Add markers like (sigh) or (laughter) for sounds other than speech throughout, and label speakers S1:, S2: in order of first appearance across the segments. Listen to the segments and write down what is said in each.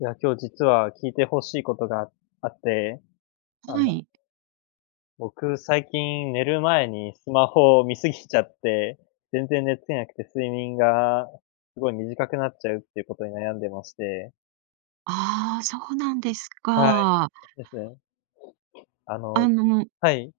S1: いや、今日実は聞いて欲しいことがあって、あの、
S2: はい。
S1: 僕最近寝る前にスマホを見すぎちゃって、全然寝つけなくて睡眠がすごい短くなっちゃうっていうことに悩んでまして。
S2: ああ、そうなんです
S1: はい、
S2: か。
S1: ですね。あの
S2: あの、
S1: はい、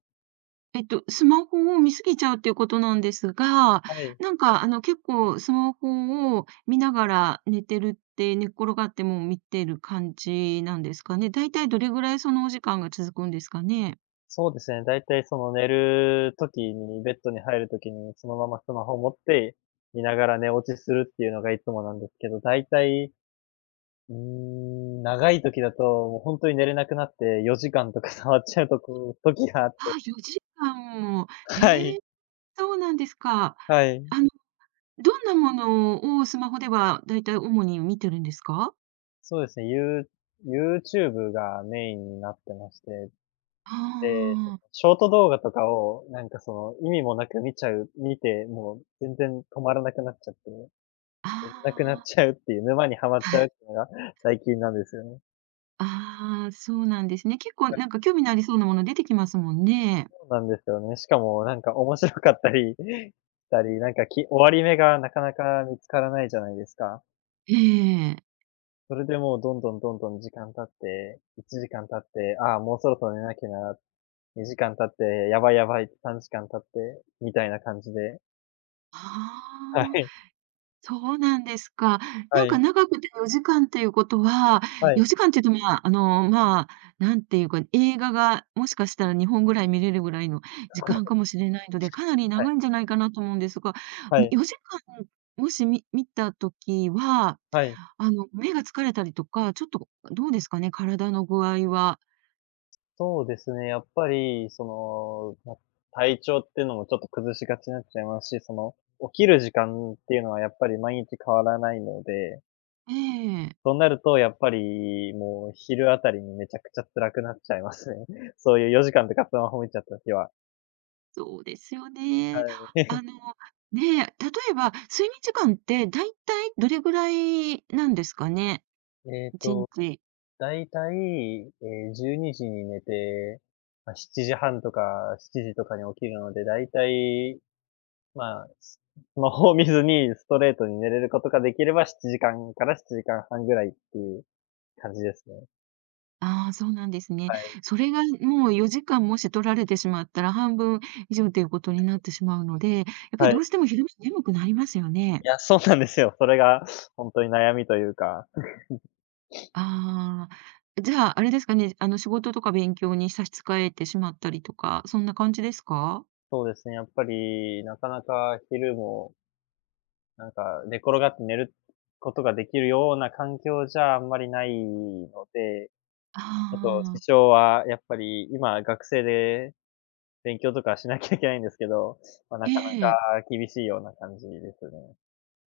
S2: スマホを見すぎちゃうっていうことなんですが、
S1: はい。
S2: 結構スマホを見ながら寝てるって、寝っ転がっても見てる感じなんですかね。だいたいどれぐらいそのお時間が続くんですかね。
S1: そうですね、だいたいその寝る時に、ベッドに入る時にそのままスマホを持って、見ながら寝落ちするっていうのがいつもなんですけど、だいたい長い時だと、もうほんとに寝れなくなって4時間とか触っちゃうとこ (laughs) 時があって。
S2: ああ、4時間も。
S1: は
S2: ええ、
S1: い、
S2: そうなんですか。
S1: はい。
S2: あの、どんなものをスマホではだいたい主に見てるんですか？
S1: そうですね、YouTube がメインになってまして、で、
S2: ああ、
S1: ショート動画とかをなんかその意味もなく見て、もう全然止まらなくなっちゃって、寝
S2: あ
S1: れなくなっ
S2: あ。
S1: ちゃうっていう、沼にはまっちゃうっていうのが最近なんですよね。
S2: ああ、そうなんですね。結構なんか興味のありそうなもの出てきますもんね。
S1: そうなんですよね。しかもなんか面白かったりしたり、なんか終わり目がなかなか見つからないじゃないですか。
S2: ええ。
S1: それでもうどんどんどんどん時間経って、1時間経って、ああ、もうそろそろ寝なきゃな、2時間経って、やばいやばい、3時間経って、みたいな感じで。
S2: あ
S1: は
S2: あ、
S1: い。
S2: そうなんですか。
S1: は
S2: なんか
S1: い。
S2: 長くて4時間っていうことは、
S1: はい。
S2: 4時間っていうと、まあ、あの、まあ、なんていうか、映画がもしかしたら2本ぐらい見れるぐらいの時間かもしれないので、かなり
S1: はい。
S2: 長いんじゃないかなと思うんですが、
S1: はい。
S2: よじかん4時間もし見た時は、
S1: はい。
S2: 目が疲れたりとか、ちょっとどうですかね、体の具合は。
S1: そうですね、やっぱり、その、体調っていうのもちょっと崩しがちになっちゃいますし、その、起きる時間っていうのはやっぱり毎日変わらないので、
S2: ええ。
S1: そうなるとやっぱり、もう昼あたりにめちゃくちゃ辛くなっちゃいますね。(laughs) そういう4時間とかスマホ見ちゃった日は。
S2: そうですよ
S1: は
S2: ね。
S1: い。
S2: あの、ねえ、例えば、睡眠時間ってだいたいどれぐらいなんですかね
S1: えっ
S2: ？1
S1: と
S2: 日。
S1: だいたい、12時にじに寝て、7時半とか7時とかに起きるので、だいたい、まあ、ス (laughs) スマホを見ずにストレートに寝れることができれば、7時間から7時間半ぐらいっていう感じですね。
S2: ああ、そうなんですね。
S1: はい。
S2: それがもう4時間もし取られてしまったら、半分以上ということになってしまうので、やっぱり
S1: は
S2: ど
S1: い。
S2: うしても昼間眠くなりますよね。
S1: いや、そうなんですよ。それがほんとに悩みというか。
S2: ああ、じゃあ、あれですかね、仕事とか勉強に差し支えてしまったりとか、そんな感じですか？
S1: そうですね、やっぱり、なかなか昼も、なんか寝転がって寝ることができるような環境じゃあんまりないので、あと、
S2: ああ
S1: 師
S2: ー、
S1: 匠はやっぱり今学生で勉強とかしなきゃいけないんですけど、な
S2: え
S1: か
S2: え。
S1: なか厳しいような感じですね。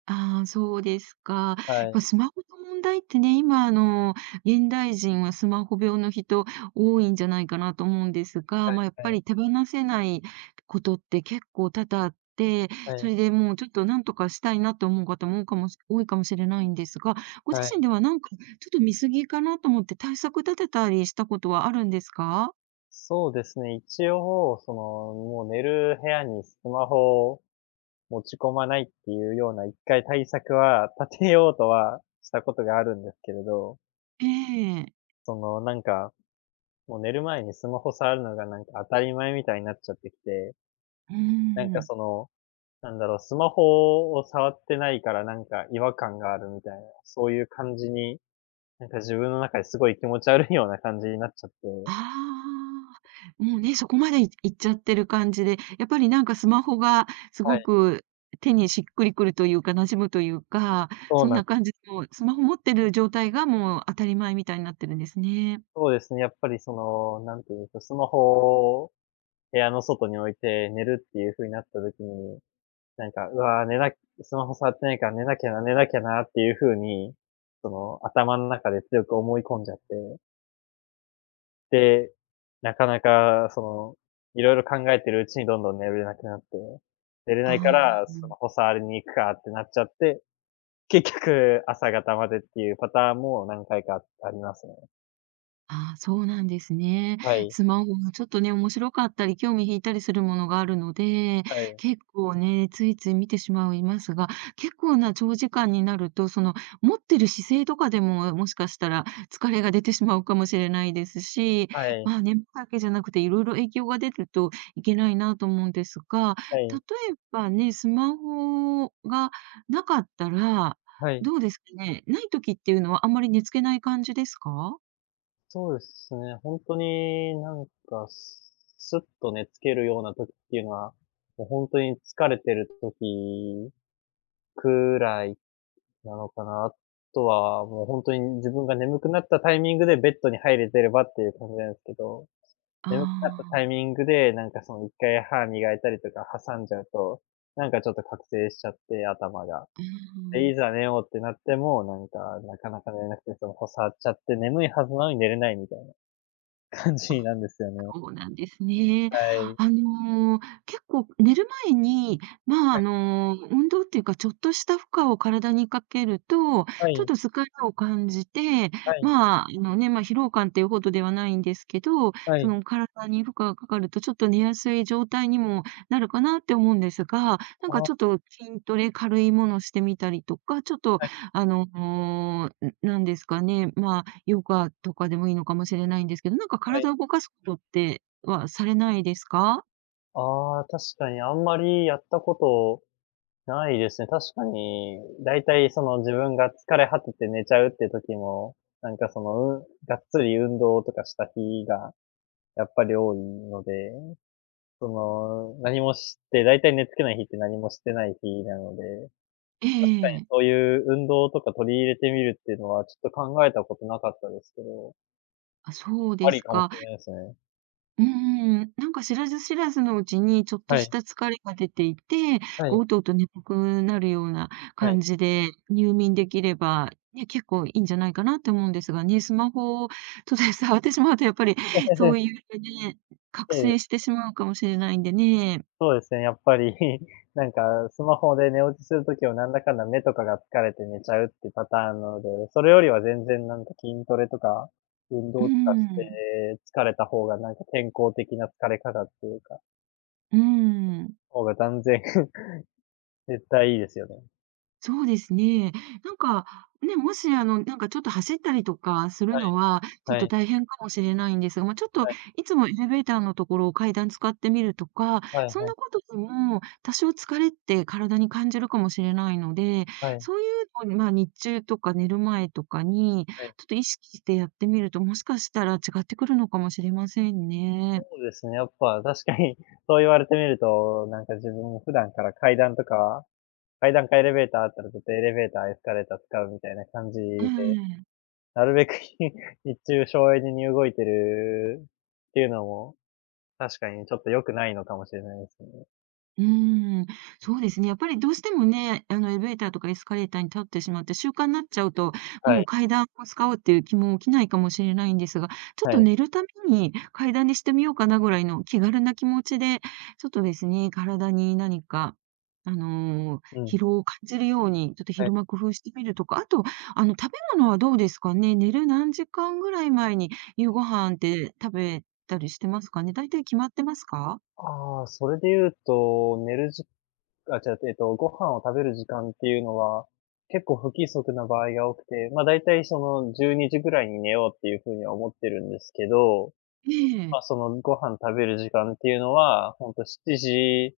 S2: ああ、そうですか。
S1: はい。
S2: ま、スマホの問題ってね、今、現代人はスマホ病の人多いんじゃないかなと思うんですが、
S1: はい
S2: まあ、やっ
S1: は
S2: ぱり
S1: い
S2: 手放せないことって結構多々あって、
S1: は
S2: そ
S1: い
S2: れでもうちょっと何とかしたいなと思う方も多いかもしれないんですが、ご自
S1: は
S2: 身
S1: い。
S2: ではなんかちょっと見過ぎかなと思って対策立てたりしたことはあるんですか？
S1: そうですね、一応、もう寝る部屋にスマホを持ち込まないっていうような一回対策は立てようとはしたことがあるんですけれど、
S2: ええ。
S1: なんか、もう寝る前にスマホ触るのがなんか当たり前みたいになっちゃってきて、
S2: う
S1: なんか
S2: ん。
S1: なんだろう、スマホを触ってないからなんか違和感があるみたいな、そういう感じに、なんか自分の中ですごい気持ち悪いような感じになっちゃって。
S2: ああ、もうね、そこまで行っちゃってる感じで、やっぱりなんかスマホがす
S1: は
S2: ご
S1: い、
S2: く手にしっくりくるというか、馴染むというか、
S1: そう
S2: そん
S1: なん
S2: な感じの、スマホ持ってる状態がもう当たり前みたいになってるんですね。
S1: そうですね、やっぱりなんていうんですか、スマホを部屋の外に置いて寝るっていう風になった時に、なんか、うわ、スマホ触ってないから寝なきゃな、寝なきゃなっていう風に、その頭の中で強く思い込んじゃって。で、なかなかいろいろ考えてるうちにどんどん寝れなくなって、寝れな
S2: あ
S1: いから、そ
S2: あ。
S1: のホ触りに行くかってなっちゃって、結局朝方までっていうパターンも何回かありますね。
S2: ああ、そうなんですね。
S1: はい。
S2: スマホがちょっとね、面白かったり、興味引いたりするものがあるので、
S1: はい。
S2: 結構ね、ついつい見てしまいますが、結構な長時間になると、その、持ってる姿勢とかでも、もしかしたら疲れが出てしまうかもしれないですし、
S1: はい。
S2: まあ、眠気だけじゃなくて、いろいろ影響が出るといけないなと思うんですが、
S1: は
S2: 例
S1: い。
S2: えばね、スマホがなかったら、
S1: はい。
S2: どうですかね。ない時っていうのはあんまり寝つけない感じですか？
S1: そうですね、ほんとになんか、すっと寝付けるような時っていうのは、もうほんとに疲れてる時くらいなのかな。あとは、もう本当に自分が眠くなったタイミングでベッドに入れてればっていう感じなんですけど、
S2: あ
S1: 眠くなったタイ
S2: あ、
S1: ミングで、なんかその一回歯磨いたりとか挟んじゃうと、なんかちょっと覚醒しちゃって、頭が。
S2: う
S1: で、
S2: ん。
S1: いざ寝ようってなっても、なんか、なかなか寝れなくて、そのこ触っちゃって眠いはずなのに寝れないみたいな感じ
S2: あ、
S1: なんですよね。
S2: そうなんですね。
S1: はい。
S2: あの、結構寝る前に、
S1: はい、
S2: 運動っていうか、ちょっとした負荷を体にかけると、
S1: は
S2: ちょっ
S1: い、
S2: と疲れを感じて、
S1: はい、
S2: 疲労感っていうほどではないんですけど、
S1: は
S2: そ
S1: い。
S2: の体に負荷がかかると、ちょっと寝やすい状態にもなるかなって思うんですが、なんか
S1: ああ、
S2: ちょっと筋トレ、軽いものしてみたりとか、ちょっと
S1: はい、
S2: あの、なんですかね、まあヨガとかでもいいのかもしれないんですけど、なんか
S1: はい。
S2: 体を動かすことってはされないですか？
S1: ああ、確かにあんまりやったことないですね。確かに、だいたいその自分が疲れ果てて寝ちゃうって時も、なんかその、がっつり運動とかした日がやっぱり多いので、何もして、だいたい寝つけない日って何もしてない日なので、
S2: え
S1: 確かに
S2: え。
S1: そういう運動とか取り入れてみるっていうのはちょっと考えたことなかったですけど、
S2: あ、そう
S1: あ
S2: で
S1: り
S2: す
S1: かもし
S2: か。
S1: れないですね。
S2: うんん。なんか知らず知らずのうちにちょっと
S1: は
S2: し
S1: い。
S2: た疲れが出ていて、
S1: は
S2: こ
S1: い、
S2: う、うとうと眠くなるような
S1: はい。
S2: 感じで入眠できれば、ね、結構いいんじゃないかなって思うんですがね、スマホを触ってしまうとやっぱり
S1: え
S2: そうい
S1: え、
S2: うね、
S1: そ
S2: 覚
S1: うです
S2: 醒し
S1: ね。
S2: てしまうかもしれないんでね。
S1: そうですね、やっぱり (laughs)、なんか、スマホで寝落ちする時はなんだかんだ目とかが疲れて寝ちゃうってパターンなので、それよりは全然なんか筋トレとか、運
S2: う
S1: 動とかし
S2: ん。
S1: て疲れた方がなんか健康的な疲れ方っていうか、
S2: うん。
S1: 方が断然 (laughs) 絶対いいですよね。
S2: そうですね。なんか、ね、もし、あの、なんかちょっと走ったりとかする
S1: はい
S2: のは、ちょっ
S1: は
S2: と
S1: い
S2: 大変かもしれないんですが、まあ、ちょっと
S1: はい
S2: いつもエレベーターのところを階段使ってみるとか、
S1: はい
S2: そん
S1: はい
S2: なことでも多少疲れって体に感じるかもしれないので、
S1: はい
S2: そういうのを、まあ、日中とか寝る前とかに、
S1: はい。
S2: ちょっと意識してやってみると、もしかしたら違ってくるのかもしれませんね。
S1: そうですね、やっぱ確かに (laughs) そう言われてみると、なんか自分も普段から階段とか、階段かエレベーターあったら絶対エレベーター、エスカレーター使うみたいな感じ
S2: う
S1: で
S2: ん
S1: なるべく (laughs) 日中省エネに動いてるっていうのも、確かにちょっと良くないのかもしれないですね。
S2: うーん、そうですね。やっぱりどうしてもね、エレベーターとかエスカレーターに立ってしまって、習慣になっちゃうと、
S1: は
S2: もう
S1: い、
S2: 階段を使おうっていう気も起きないかもしれないんですが、ちょっ
S1: は
S2: と
S1: い。
S2: 寝るために階段にしてみようかなぐらいの気軽な気持ちで、ちょっとですね、体に何か、あの、
S1: うん、
S2: 疲労を感じるように、ちょっと
S1: はい。
S2: 昼間工夫してみるとか、あと、食べ物はどうですかね？寝る何時間ぐらい前に夕ご飯って食べたりしてますかね？だいたい決まってますか？
S1: ああ、それで言うと、寝るじあ、違う、ご飯を食べる時間っていうのは、結構不規則な場合が多くて、だいたいその12時ぐらいに寝ようっていう風には思ってるんですけど、
S2: ええ。
S1: そのご飯食べる時間っていうのは、ほんと7時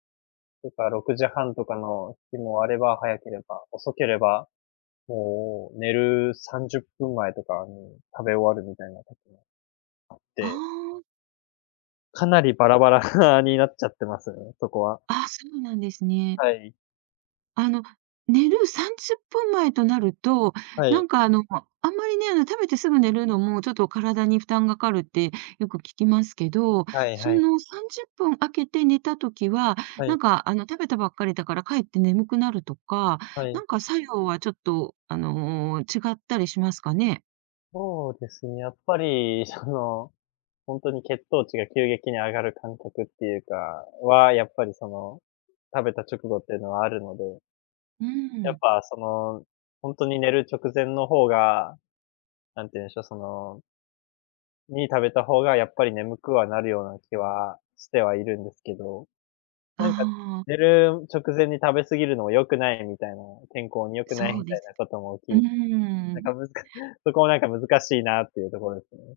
S1: とか6時半とかの日もあれば、早ければ、遅ければもう寝る30分前とかに食べ終わるみたいな時もあっ
S2: あ
S1: て、
S2: あ。
S1: かなりバラバラ (laughs) になっちゃってますね、そこは。
S2: あ、そうなんですね。
S1: はい。
S2: あの、寝る30分前となると、
S1: は
S2: な
S1: い。
S2: んかあの、あんまりね、食べてすぐ寝るのもちょっと体に負担がかかるってよく聞きますけど、
S1: はい
S2: そ
S1: はい。
S2: の30分空けて寝たときは、
S1: はい。
S2: 食べたばっかりだからかえって眠くなるとか、
S1: は
S2: な
S1: い。
S2: んか作用はちょっと、違ったりしますかね？
S1: そうですね、やっぱり (laughs) 本当に血糖値が急激に上がる感覚っていうかは、やっぱり食べた直後っていうのはあるので、
S2: う
S1: やっ
S2: ん。
S1: ぱ本当に寝る直前の方が、なんて言うんでしょう、そのに食べた方がやっぱり眠くはなるような気はしてはいるんですけど、
S2: あ
S1: なんか、
S2: あ、
S1: 寝る直前に食べ過ぎるのも良くないみたいな、健康に良くない
S2: そう
S1: みた
S2: で
S1: い
S2: す。
S1: なことも
S2: うー
S1: なん
S2: ん。
S1: かむずか (laughs) そこもなんか難しいなっていうところですね。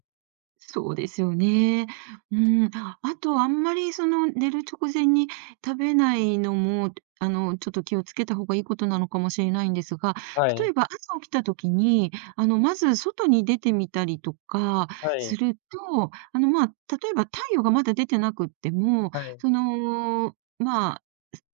S2: そうですよね。うん。あと、あんまりその、寝る直前に食べないのも、ちょっと気をつけた方がいいことなのかもしれないんですが、
S1: は
S2: 例
S1: い、
S2: えば朝起きた時に、まず外に出てみたりとか
S1: は
S2: す
S1: い、
S2: ると、例えば太陽がまだ出てなくっても、
S1: はい、
S2: その、ま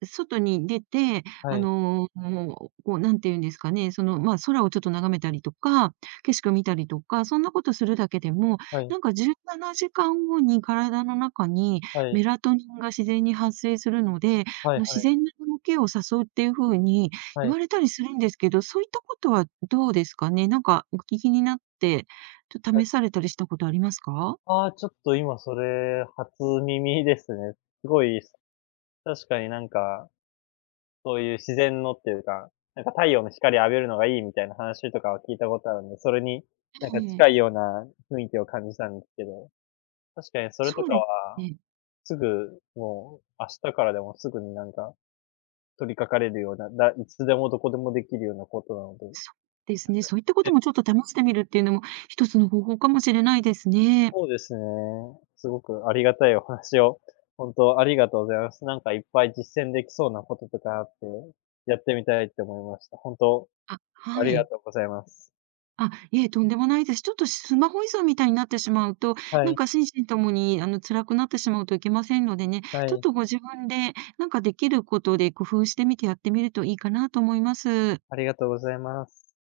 S2: 外に出て、
S1: は
S2: あ
S1: い、
S2: の、もう、こう、なんていうんですかね、その、まあ、空をちょっと眺めたりとか、景色を見たりとか、そんなことするだけでも、
S1: はい、
S2: なんか17時間後に体の中に
S1: はい、
S2: メラトニンが自然に発生するので、
S1: はいは
S2: 自
S1: い
S2: 然な動きを誘うっていうふうに
S1: は
S2: 言
S1: い、
S2: われたりするんですけど、そういったことはどうですかね？なんかお聞きになって、ちょっと
S1: はい。
S2: 試されたりしたことありますか？
S1: ああ、ちょっと今それ初耳ですね。すごい、確かになんかそういう自然のっていうか、なんか太陽の光浴びるのがいいみたいな話とかは聞いたことあるんで、それになんか
S2: ええ。
S1: 近いような雰囲気を感じたんですけど、確かにそれと
S2: そう
S1: か
S2: です
S1: は、
S2: ね。
S1: すぐもう明日からでもすぐになんか取り掛かれるような、いつでもどこでもできるようなことなので、
S2: そうです
S1: なん
S2: ね。
S1: かね、
S2: そういったこ
S1: え
S2: ともちょっと試してみるっていうのも、一つの方法かもしれないですね。
S1: そうですね。すごくありがたいお話を、本当ありがとうございます。なんかいっぱい実践できそうなこととかあって、やってみたいって思いました。本当
S2: あ、
S1: あ
S2: は
S1: りが
S2: い。
S1: とうございます。
S2: あ、いえ、とんでもないです。ちょっとスマホ依存みたいになってしまうと、
S1: は
S2: なん
S1: い、
S2: か心身ともに、辛くなってしまうといけませんのでね、
S1: は
S2: ちょっ
S1: い。
S2: とご自分で、なんかできることで工夫してみてやってみるといいかなと思います。
S1: ありがとうございます。